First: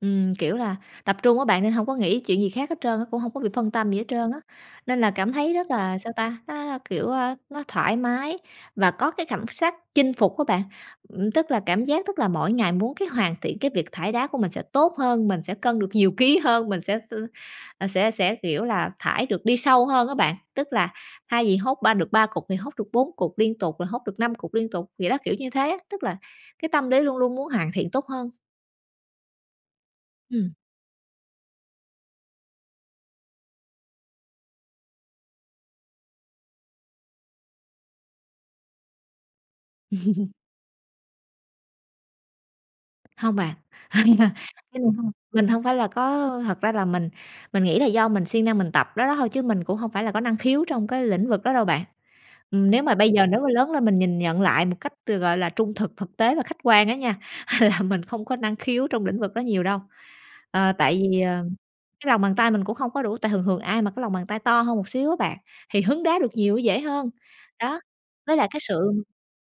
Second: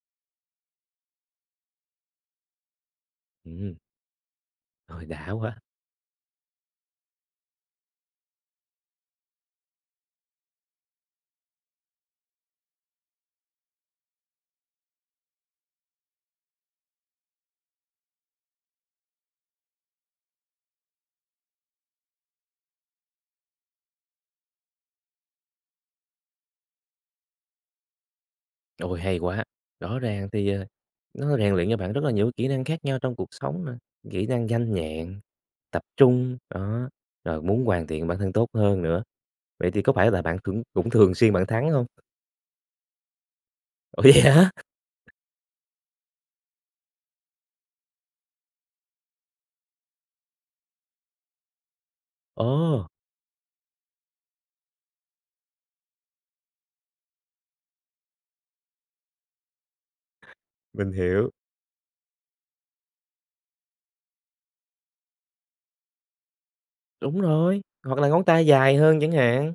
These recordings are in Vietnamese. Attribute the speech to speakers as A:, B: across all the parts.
A: Ừm, kiểu là, tập trung á bạn nên hông có nghĩ chuyện gì khác hết trơn á, cũng hông có bị phân
B: Ừm.
A: tâm gì hết trơn á. Nên
B: Ôi
A: là
B: đã
A: cảm thấy
B: quá.
A: rất là sao ta, nó là, kiểu, a, nó thoải mái và có cái cảm sắc chinh phục á bạn. Ừm, tức là cảm giác tức là mỗi ngày muốn cái hoàn thiện cái việc thải đá của mình sẽ tốt hơn, mình sẽ cân được nhiều ký hơn, mình sẽ s ờ, sẽ sẽ, kiểu là, thải được đi sâu hơn á bạn. Tức là thay vì hốt 3 được 3 cục thì hốt được 4 cục liên tục, rồi hốt được 5 cục liên tục, vậy đó, kiểu như thế á. Tức là cái tâm lý luôn luôn muốn hoàn thiện tốt hơn.
B: Ôi hay quá. Rõ ràng thì,
A: Ừm.
B: ờ, nó rèn luyện cho bạn rất là nhiều kỹ năng khác nhau trong cuộc sống nè, kỹ năng nhanh nhẹn, tập trung. Đó, rồi muốn hoàn thiện bản thân tốt hơn nữa. Vậy thì có phải là bạn cũng cũng thường xuyên bạn thắng hông?
A: Hông bạn.
B: Ủa vậy hả?
A: [unintelligible] Mình hông phải là có thật ra là mình mình nghĩ là do mình siêng năng mình tập đó đó thôi chứ mình cũng hông phải là có năng khiếu trong cái lĩnh vực đó đâu bạn. Ừm, nếu
B: Ờ!
A: mà bây giờ nếu mà lớn lên mình nhìn nhận lại một cách từ, gọi là, trung thực, thực tế và khách quan á nha, mình không có năng khiếu trong lĩnh vực đó nhiều đâu. Ờ,
B: Mình
A: tại vì,
B: hiểu.
A: ờ, cái lòng bàn tay mình cũng hông có đủ, tại thường thường ai mà cái lòng bàn tay to hơn một xíu á bạn, thì hứng đá được nhiều dễ hơn.
B: Đúng rồi,
A: Đó,
B: hoặc là ngón
A: nó là
B: tay
A: cái
B: dài hơn
A: sự
B: chẳng hạn.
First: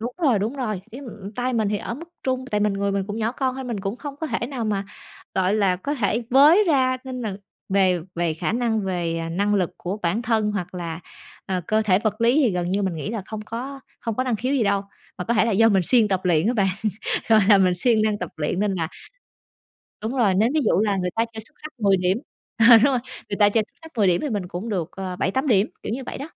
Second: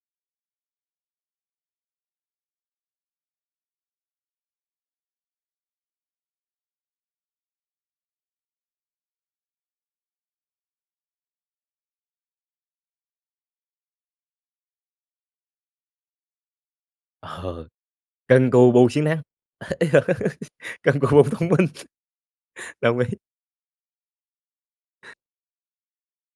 A: Đúng rồi, đúng rồi, cái, ừm, tay mình thì ở mức trung. Tại mình người mình cũng nhỏ con thôi mình cũng không có thể nào mà, gọi là, có thể với ra nên là về về khả năng về, à, năng lực của bản thân hoặc là, ờ, cơ thể vật lý thì gần như mình nghĩ là không có không có năng khiếu gì đâu. Mà có thể là do mình siêng tập luyện á bạn, gọi là,
B: Ờ,
A: mình siêng năng tập
B: cần
A: luyện
B: cù
A: nên là
B: bù siêng năng, ê,
A: đúng rồi. Nếu ví dụ là
B: cần cù
A: người
B: bù
A: ta chơi
B: thông
A: xúc
B: minh.
A: xắc 10 điểm ờ, đúng
B: Đồng
A: rồi,
B: ý.
A: người ta chơi xúc sắc 10 điểm thì mình cũng được ờ 7-8 điểm, kiểu như vậy đó.